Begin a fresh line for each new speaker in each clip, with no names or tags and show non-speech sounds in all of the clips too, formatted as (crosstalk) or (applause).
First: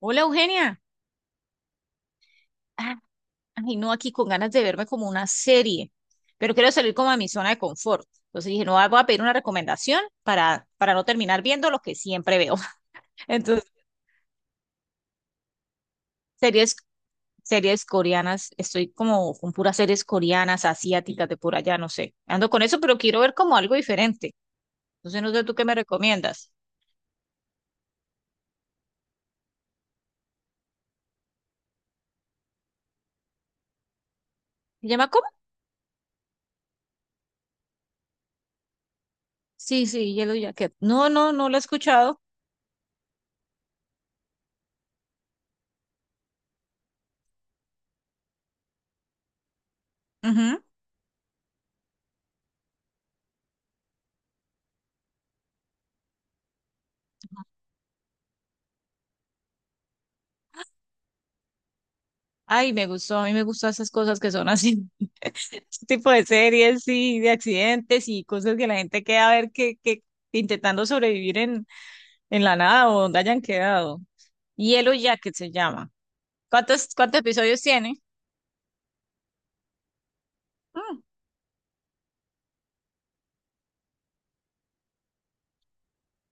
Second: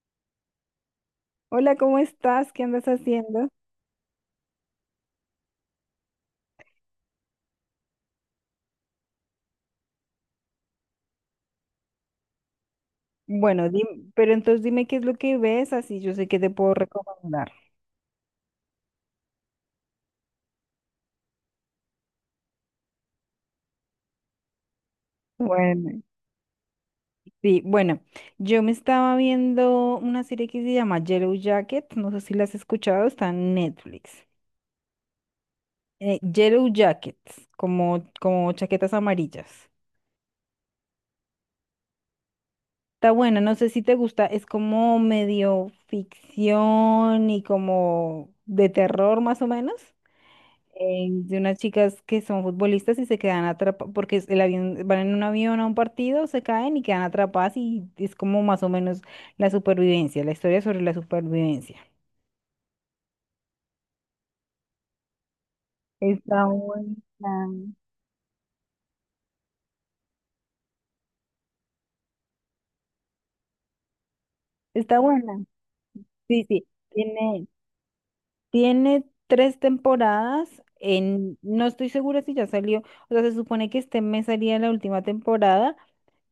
Hola, Eugenia.
Hola, ¿cómo estás? ¿Qué andas
Ah.
haciendo?
Ay, no, aquí con ganas de verme como una serie, pero quiero salir como a mi zona de confort. Entonces dije, no, ah, voy a pedir una recomendación para, no terminar viendo lo que siempre veo. (laughs)
Bueno,
Entonces,
pero entonces dime qué es lo que ves, así yo sé qué te puedo
series,
recomendar.
series coreanas, estoy como con puras series coreanas, asiáticas, de por allá, no sé. Ando con eso, pero quiero ver como algo diferente. Entonces, no sé tú qué me
Bueno,
recomiendas.
sí, bueno, yo me estaba viendo una serie que se llama Yellow Jacket, no sé si la has escuchado, está en Netflix.
¿Se llama cómo?
Yellow Jackets, como, como chaquetas amarillas.
Sí, sí, Yellow Jacket. No, no, no lo he escuchado.
Está buena, no sé si te gusta, es como medio ficción y como de terror más o menos.
Ujú.
De unas chicas que son futbolistas y se quedan atrapadas, porque el avión, van en un avión a un partido, se caen y quedan atrapadas y es como más o menos la supervivencia, la historia sobre la supervivencia.
Ay, me gustó, a mí me gustan esas cosas que son así, (laughs) ese tipo de
Está
series
buena.
y de accidentes y cosas que la gente queda a ver que, intentando sobrevivir en, la nada o donde hayan quedado. Yellow
Está
Jacket
buena.
se llama.
Sí, sí.
¿Cuántos, episodios tiene?
Tiene tres temporadas. En, no estoy segura si ya salió, o sea, se supone que este mes salía la última temporada,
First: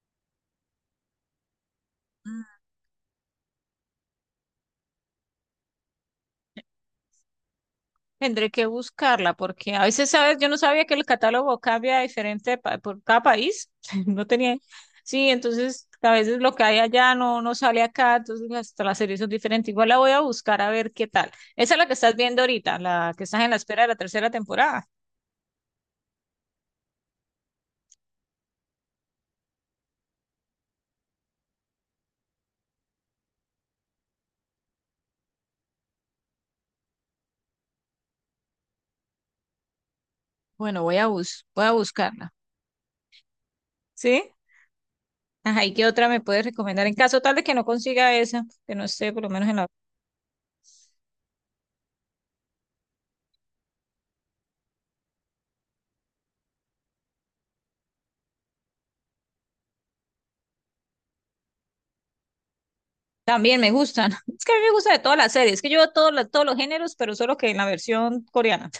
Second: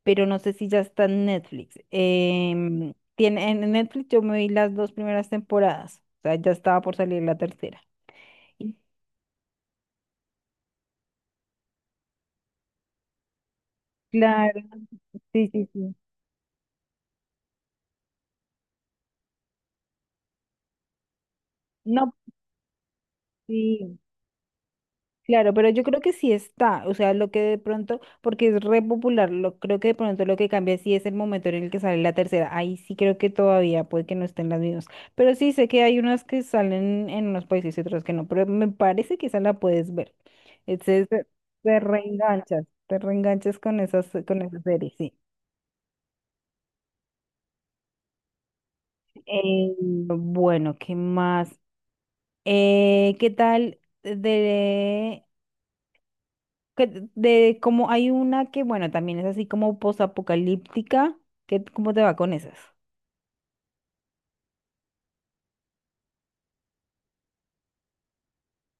pero no sé si ya está en Netflix.
Mm.
Tiene, en Netflix yo me vi las dos primeras temporadas, o sea, ya estaba por salir la tercera.
Tendré que
Y
buscarla porque a veces, ¿sabes? Yo no sabía que el catálogo cambia diferente por cada país. (laughs) No tenía.
Claro,
Sí,
sí, sí,
entonces
sí.
a veces lo que hay allá no, no sale acá, entonces hasta las series son diferentes. Igual la voy a buscar a ver qué tal. Esa es la que estás
No,
viendo ahorita, la que estás en la espera de la
sí.
tercera temporada.
Claro, pero yo creo que sí está, o sea, lo que de pronto, porque es re popular, creo que de pronto lo que cambia sí es el momento en el que sale la tercera, ahí sí creo que todavía puede que no estén las mismas, pero sí sé que hay unas que salen en unos países y otras que no, pero me parece que esa la puedes ver,
Bueno,
entonces
voy a buscarla.
te reenganchas
¿Sí?
con esas series, sí.
Ajá, ¿y qué otra me puedes recomendar? En caso tal de que no consiga esa, que no esté por lo menos en la...
Bueno, ¿qué más? ¿Qué tal de como hay una que, bueno, también es así como posapocalíptica, que ¿cómo te va con esas?
También me gustan. (laughs) Es que a mí me gusta de todas las series, que yo veo todos los géneros, pero solo que en la versión coreana.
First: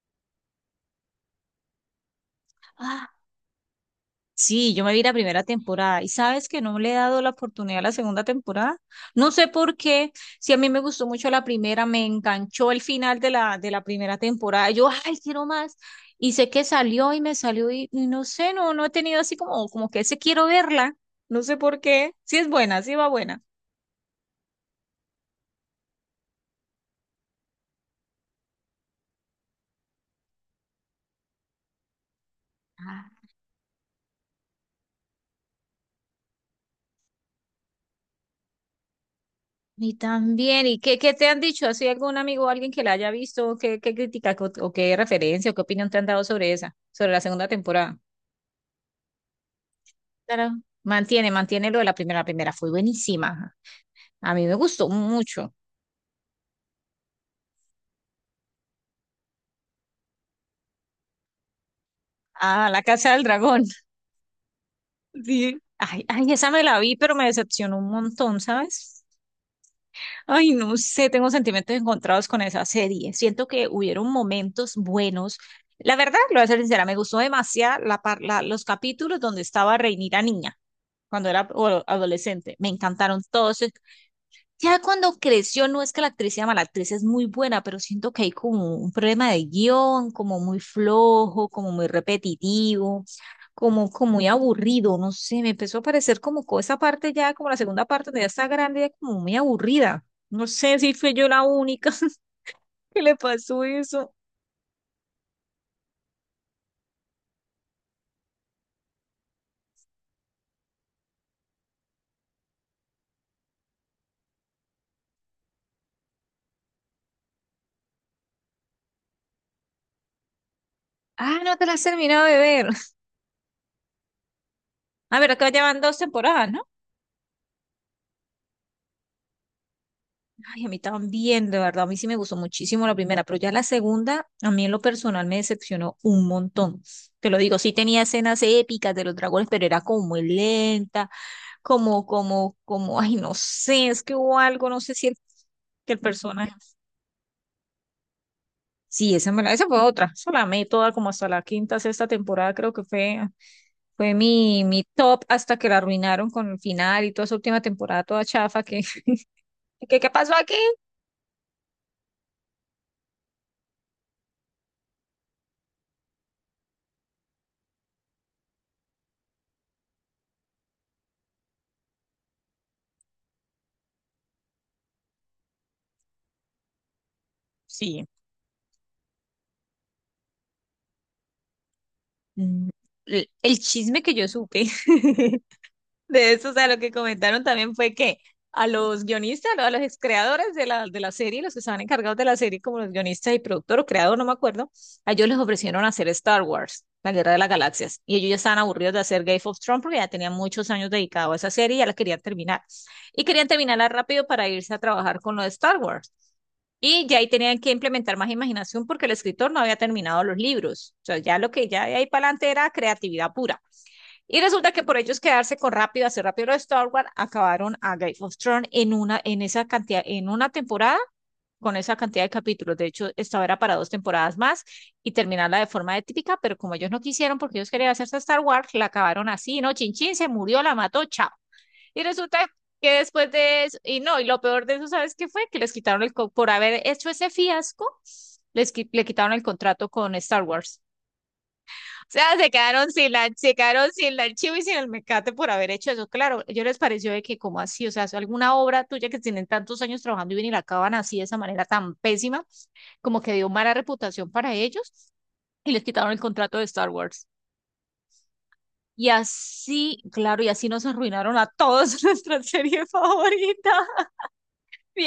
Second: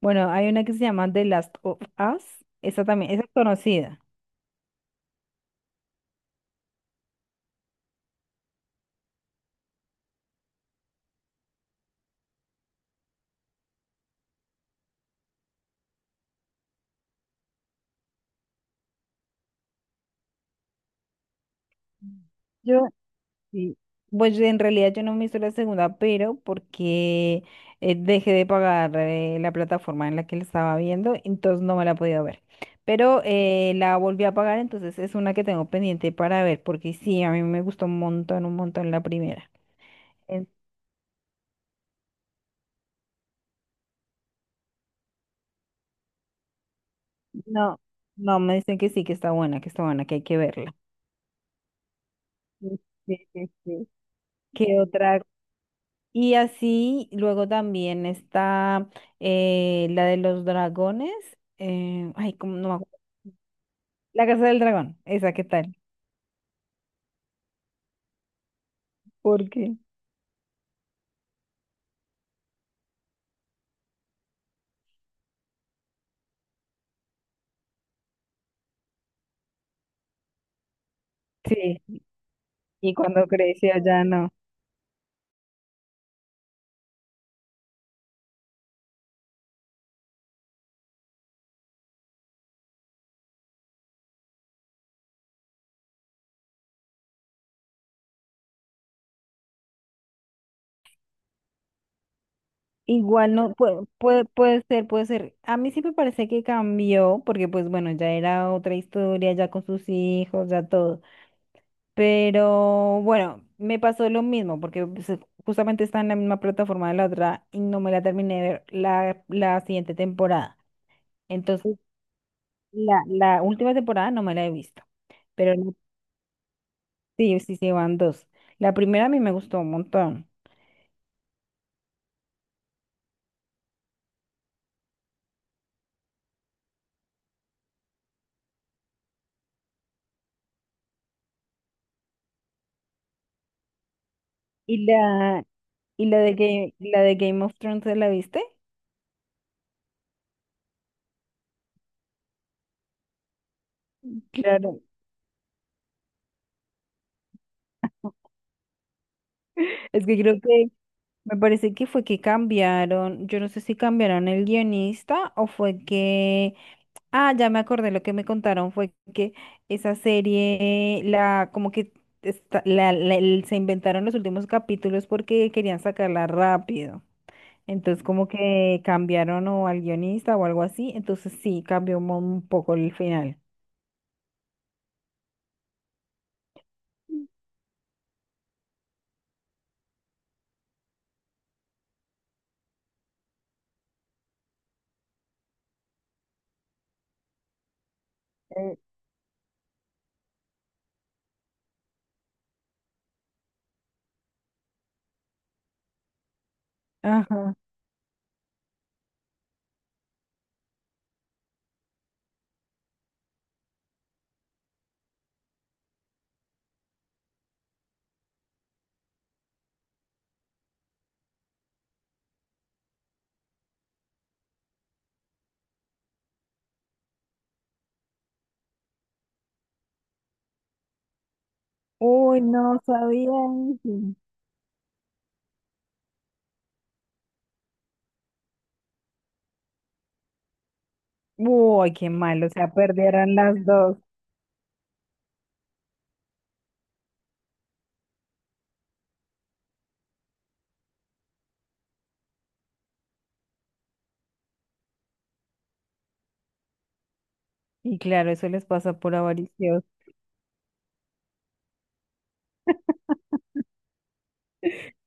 Bueno, hay una que se llama The Last of Us, esa
Ah,
también, esa es conocida.
sí, yo me vi la primera temporada y sabes que no le he dado la oportunidad a la segunda temporada. No sé por qué, si a mí me gustó mucho la primera, me enganchó el final de la, primera temporada. Yo, ay, quiero más. Y sé que salió y me salió y no sé, no, no he tenido así como, que ese quiero verla. No sé por qué.
Mm.
Sí es buena,
Yo,
sí va buena.
sí. Pues en realidad yo no me hice la segunda, pero porque dejé de pagar la plataforma en la que la estaba viendo, entonces no me la he podido ver.
Ah.
Pero la volví a pagar, entonces es una que tengo pendiente para ver, porque sí, a mí me gustó un montón la primera.
Y también, ¿y qué, te han dicho? ¿Así algún amigo o alguien que la haya visto? ¿Qué, crítica o qué referencia o qué opinión te han dado sobre esa, sobre la segunda
No,
temporada?
no, me dicen que sí, que está buena, que está buena, que hay que
Claro,
verla.
mantiene lo de la primera. La primera
Sí,
fue
sí, sí,
buenísima.
sí.
A mí me
¿Qué
gustó
otra?
mucho.
Y así luego también está la de los dragones. Ay, como no
Ah,
me
La
acuerdo.
Casa del Dragón. (laughs)
La Casa del Dragón, esa, ¿qué
Sí.
tal?
Ay, ay, esa me la vi, pero me decepcionó un montón, ¿sabes?
Porque
Ay, no sé, tengo sentimientos encontrados con esa serie. Siento que hubieron momentos buenos. La verdad, lo voy a ser sincera, me gustó demasiado los capítulos donde estaba Rhaenyra niña, cuando era
sí,
adolescente. Me
y
encantaron
cuando
todos.
creció ya no.
Ya cuando creció, no es que la actriz sea mala, la actriz es muy buena, pero siento que hay como un problema de guión, como muy flojo, como muy repetitivo, como muy aburrido, no sé, me empezó a parecer como esa parte ya, como la segunda parte donde ya está grande, ya como muy aburrida. No sé si fui yo la única (laughs) que le
Igual no,
pasó
puede,
eso.
puede, puede ser, puede ser. A mí sí me parece que cambió, porque pues bueno, ya era otra historia, ya con sus hijos, ya todo. Pero bueno, me pasó lo mismo porque pues, justamente está en la misma plataforma de la otra y no me la terminé de ver la siguiente temporada.
Ah, no te la
Entonces,
has terminado de ver.
la última temporada no me la he visto,
A ver, acá
pero
ya van dos temporadas, ¿no?
sí, sí, sí, van dos. La primera a mí me gustó un montón.
Ay, a mí también, de verdad, a mí sí me gustó muchísimo la primera, pero ya la segunda, a mí en lo personal me decepcionó un montón. Te lo digo, sí tenía escenas épicas de los dragones, pero era como muy lenta, ay, no sé, es que hubo algo, no
¿Y
sé si el,
la,
que el
y
personaje.
La de Game of Thrones, ¿te la viste?
Sí, esa, esa fue otra, esa la amé toda como hasta la quinta, sexta temporada, creo que fue
Claro.
mi top hasta que la arruinaron con el final y toda esa última temporada toda chafa que, (laughs)
(laughs)
que,
Es
¿qué
que
pasó
creo
aquí?
que me parece que fue que cambiaron, yo no sé si cambiaron el guionista o fue que Ah, ya me acordé, lo que me contaron fue que esa serie, la, como que se inventaron los últimos capítulos porque querían sacarla rápido. Entonces
Sí.
como que cambiaron o al guionista o algo así, entonces sí, cambió un
Mm,
poco el final.
el chisme que yo supe (laughs) de eso, o sea, lo que comentaron también fue que a los guionistas, ¿no? A los creadores de la, serie, los que estaban encargados de la serie, como los guionistas y productor o creador, no me acuerdo, a ellos les ofrecieron hacer Star Wars, La Guerra de las Galaxias, y ellos ya estaban
Eh,
aburridos de hacer Game of Thrones porque ya tenían muchos años dedicados a esa serie y ya la querían terminar. Y querían terminarla rápido para irse a trabajar con lo de Star Wars. Y ya ahí
Ajá.
tenían que implementar más imaginación porque el escritor no había terminado los libros. O sea, ya lo que ya de ahí para adelante era creatividad pura. Y resulta que por ellos quedarse con rápido, hacer rápido de Star Wars, acabaron a Game of Thrones en una, en esa cantidad, en una temporada con esa cantidad de capítulos. De hecho, esta era para dos temporadas más y terminarla de forma típica, pero como ellos no quisieron, porque ellos querían hacerse Star Wars, la acabaron así, ¿no? Chin Chin se murió, la mató, chao. Y resulta
Uy, no
que después
sabía
de eso, y
eso.
no, y lo peor de eso, ¿sabes qué fue? Que les quitaron el, por haber hecho ese fiasco, le quitaron el contrato con Star Wars
Uy, qué
sea,
mal, o sea, perdieron
se
las
quedaron
dos.
sin la archivo y sin el mecate por haber hecho eso. Claro, yo les pareció de que, ¿como así? O sea, alguna obra tuya que tienen tantos años trabajando y ven y la acaban así de esa manera tan pésima, como que dio mala reputación para ellos y les quitaron el contrato de Star Wars.
Y claro, eso les pasa
Y
por avariciosos.
así, claro, y así nos arruinaron a todos (laughs) nuestra serie
(laughs)
favorita.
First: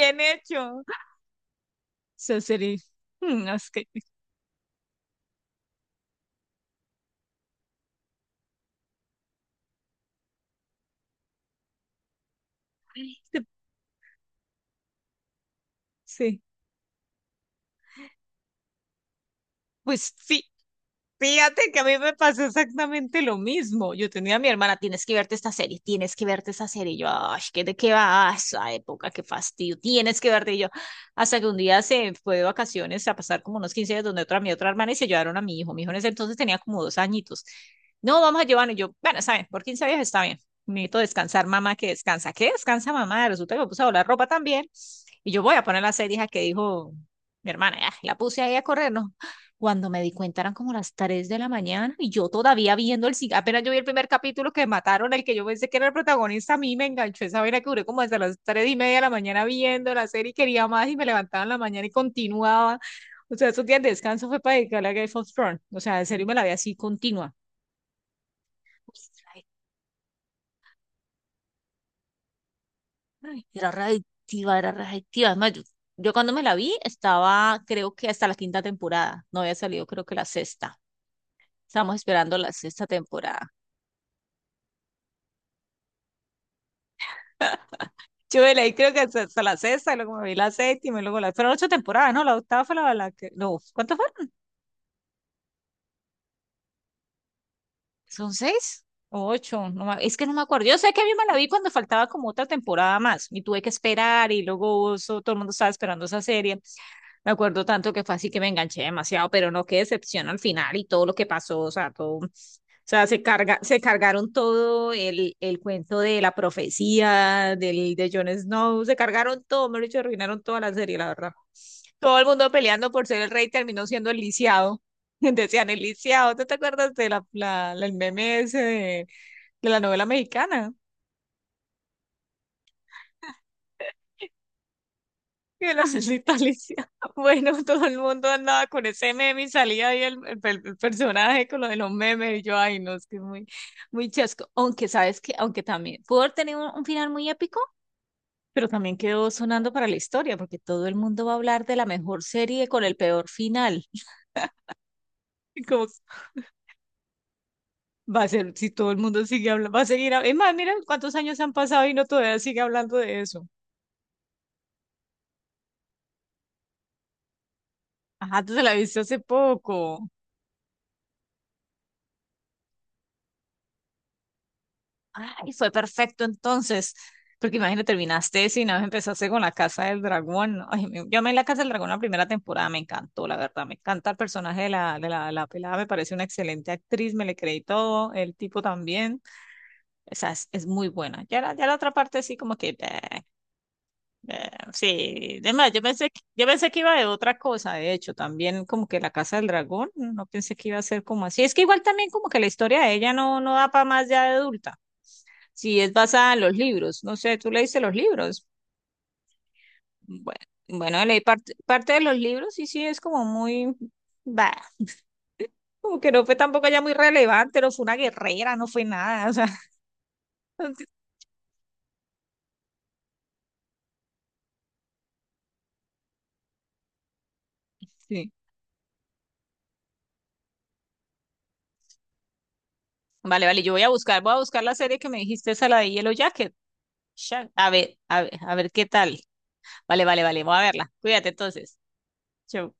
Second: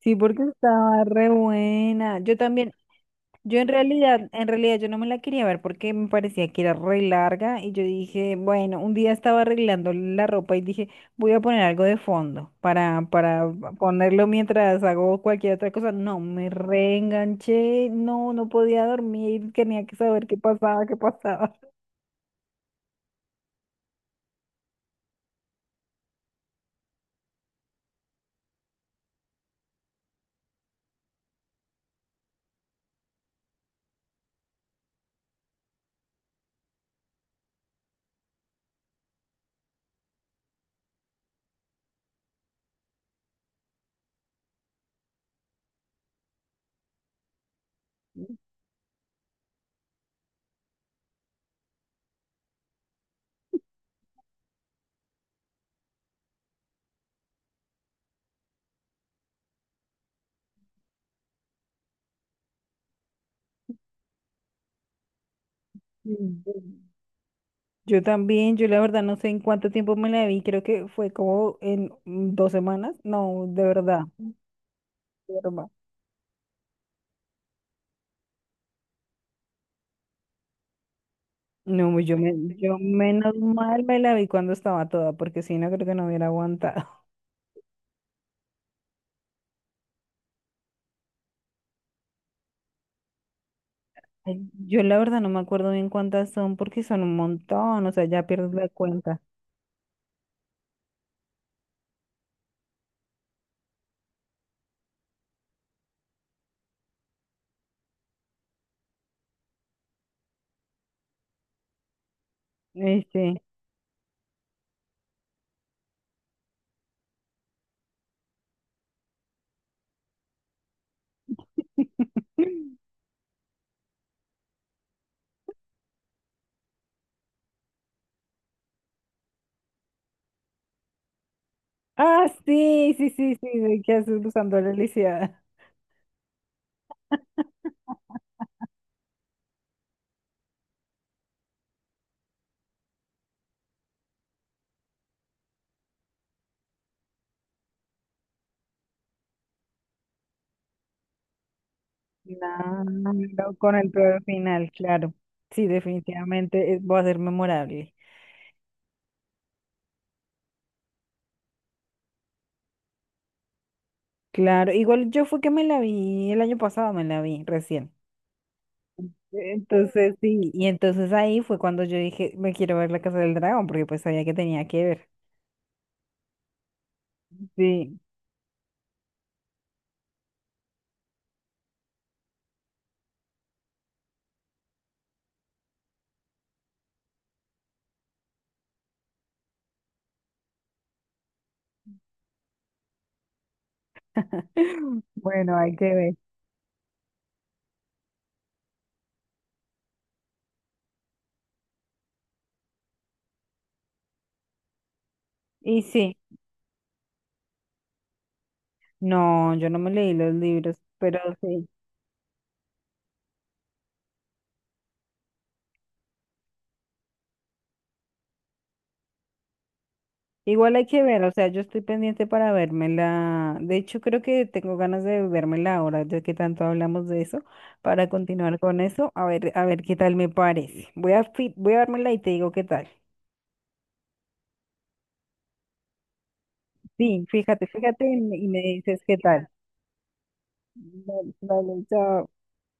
Sí, porque
hecho.
estaba re buena. Yo
Esa
también,
serie. mm,
yo
es que-
en realidad yo no me la quería ver porque me parecía que era re larga y yo dije, bueno, un día estaba arreglando la ropa y dije, voy a poner algo de fondo
Ay.
para ponerlo mientras hago cualquier otra cosa. No,
Sí.
me reenganché, no, no podía dormir, tenía que
Pues
saber qué
sí,
pasaba, qué pasaba.
fíjate que a mí me pasó exactamente lo mismo. Yo tenía a mi hermana, tienes que verte esta serie, tienes que verte esta serie. Y yo, ay, ¿de qué va a esa época? Qué fastidio, tienes que verte. Y yo, hasta que un día se fue de vacaciones a pasar como unos 15 días donde otra, mi otra hermana, y se llevaron a mi hijo. Mi hijo en ese entonces tenía como 2 añitos. No, vamos a llevarlo. Y yo, bueno, saben, por 15 días está bien. Necesito descansar, mamá, que descansa. ¿Qué descansa, mamá? Resulta que me puse a doblar ropa también. Y yo voy a poner la serie hija, que dijo mi hermana, ah, la puse ahí a correr, ¿no? Cuando me di cuenta eran como las 3 de la mañana y yo todavía viendo el cine, apenas yo vi el primer capítulo que mataron, el que yo pensé que era el protagonista, a mí me enganchó esa vaina que duré como hasta las 3 y media de la mañana viendo la serie, quería más y me levantaba en la mañana y continuaba. O sea, esos días de descanso fue para dedicarle a Game of Thrones. O sea, en serio me la vi así
Mm.
continua.
Yo también, yo la verdad no sé en cuánto tiempo me la vi, creo que fue como en dos semanas,
Ay,
no, de
era
verdad.
readictiva, era readictiva. Además, yo, cuando me la vi estaba, creo que hasta la quinta temporada. No había salido, creo que la sexta. Estamos
No,
esperando la
yo
sexta
menos
temporada.
mal me la vi cuando estaba toda, porque si no creo que no hubiera aguantado.
Yo de ahí creo que hasta la sexta, luego me vi la séptima, y luego la... Fueron ocho temporadas, ¿no? La octava fue la que... No, ¿cuántas?
(laughs) Ay, yo la verdad no me acuerdo bien cuántas son, porque son un montón, o sea, ya
¿Son
pierdes la
seis?
cuenta.
O ocho, es que no me acuerdo. Yo sé que a mí me la vi cuando faltaba como otra temporada más y tuve que esperar y luego eso, todo el mundo estaba esperando esa serie. Me acuerdo tanto que fue así que me enganché demasiado, pero no, qué decepción al final y todo lo que pasó, o sea, todo, o sea,
Este.
se cargaron el cuento de la profecía del, de Jon Snow, se cargaron todo, me lo dicho arruinaron toda la serie, la verdad. Todo el mundo peleando
(laughs)
por ser el rey terminó siendo el lisiado. (laughs) Decían el lisiado, ¿tú te acuerdas de el meme ese de la novela mexicana?
Ah, sí, sí, sí, sí, de que haces usando la lisiada.
Que de la salsita lisiado. (laughs) Bueno, todo el mundo andaba con ese meme y salía ahí el personaje con lo de los memes. Y yo, ay, no, es que es muy, muy chasco. Aunque, ¿sabes que Aunque también pudo haber tenido un, final muy épico, pero también quedó sonando para la historia, porque todo el mundo va a hablar de la mejor serie con el peor
Claro, con
final.
el peor final, claro.
(laughs) Y
Sí,
como
definitivamente va a ser memorable.
va a ser, si todo el mundo sigue hablando, va a seguir. Es más, mira cuántos años han pasado y no todavía sigue hablando de eso.
Claro, igual yo fue que me la vi el año pasado, me la vi recién.
Ajá, tú te la viste hace poco.
Entonces, sí, y entonces ahí fue cuando yo dije, me quiero ver La Casa del Dragón, porque pues sabía que tenía que ver.
Ay, fue perfecto entonces. Porque imagínate,
Sí.
terminaste si nada más empezaste con La Casa del Dragón. Ay, yo amé La Casa del Dragón la primera temporada, me encantó, la verdad. Me encanta el personaje de la pelada, me parece una excelente actriz, me le creí todo, el tipo también. O sea, es muy buena. Ya la otra parte sí como que... bleh. Eh,
(laughs)
sí,
Bueno,
además,
hay que ver.
yo pensé que iba de otra cosa, de hecho, también como que la Casa del Dragón, no pensé que iba a ser como así. Es que igual también como que la historia de ella no, no da para más ya de adulta. Si
Y
es
sí,
basada en los libros, no sé, tú leíste los libros.
no, yo no me leí los
Bueno,
libros,
bueno, leí
pero sí.
parte de los libros y sí es como muy, bah, como que no fue tampoco ya muy relevante, no fue una guerrera, no fue nada, o sea,
Igual hay
(laughs)
que ver, o sea, yo estoy pendiente para vérmela. De hecho, creo que tengo ganas de vérmela ahora, ya que tanto hablamos de eso, para
sí.
continuar con eso, a ver qué tal me parece. Voy a, voy a vérmela y te digo qué tal.
Vale, vale, yo voy a buscar la serie que me dijiste, esa la de Yellow Jacket.
Sí, fíjate,
A ver,
fíjate
a ver,
y
a
me
ver qué
dices qué
tal.
tal.
Vale, vale, vale. Voy a verla. Cuídate
Vale,
entonces.
vale, chao.
Chau.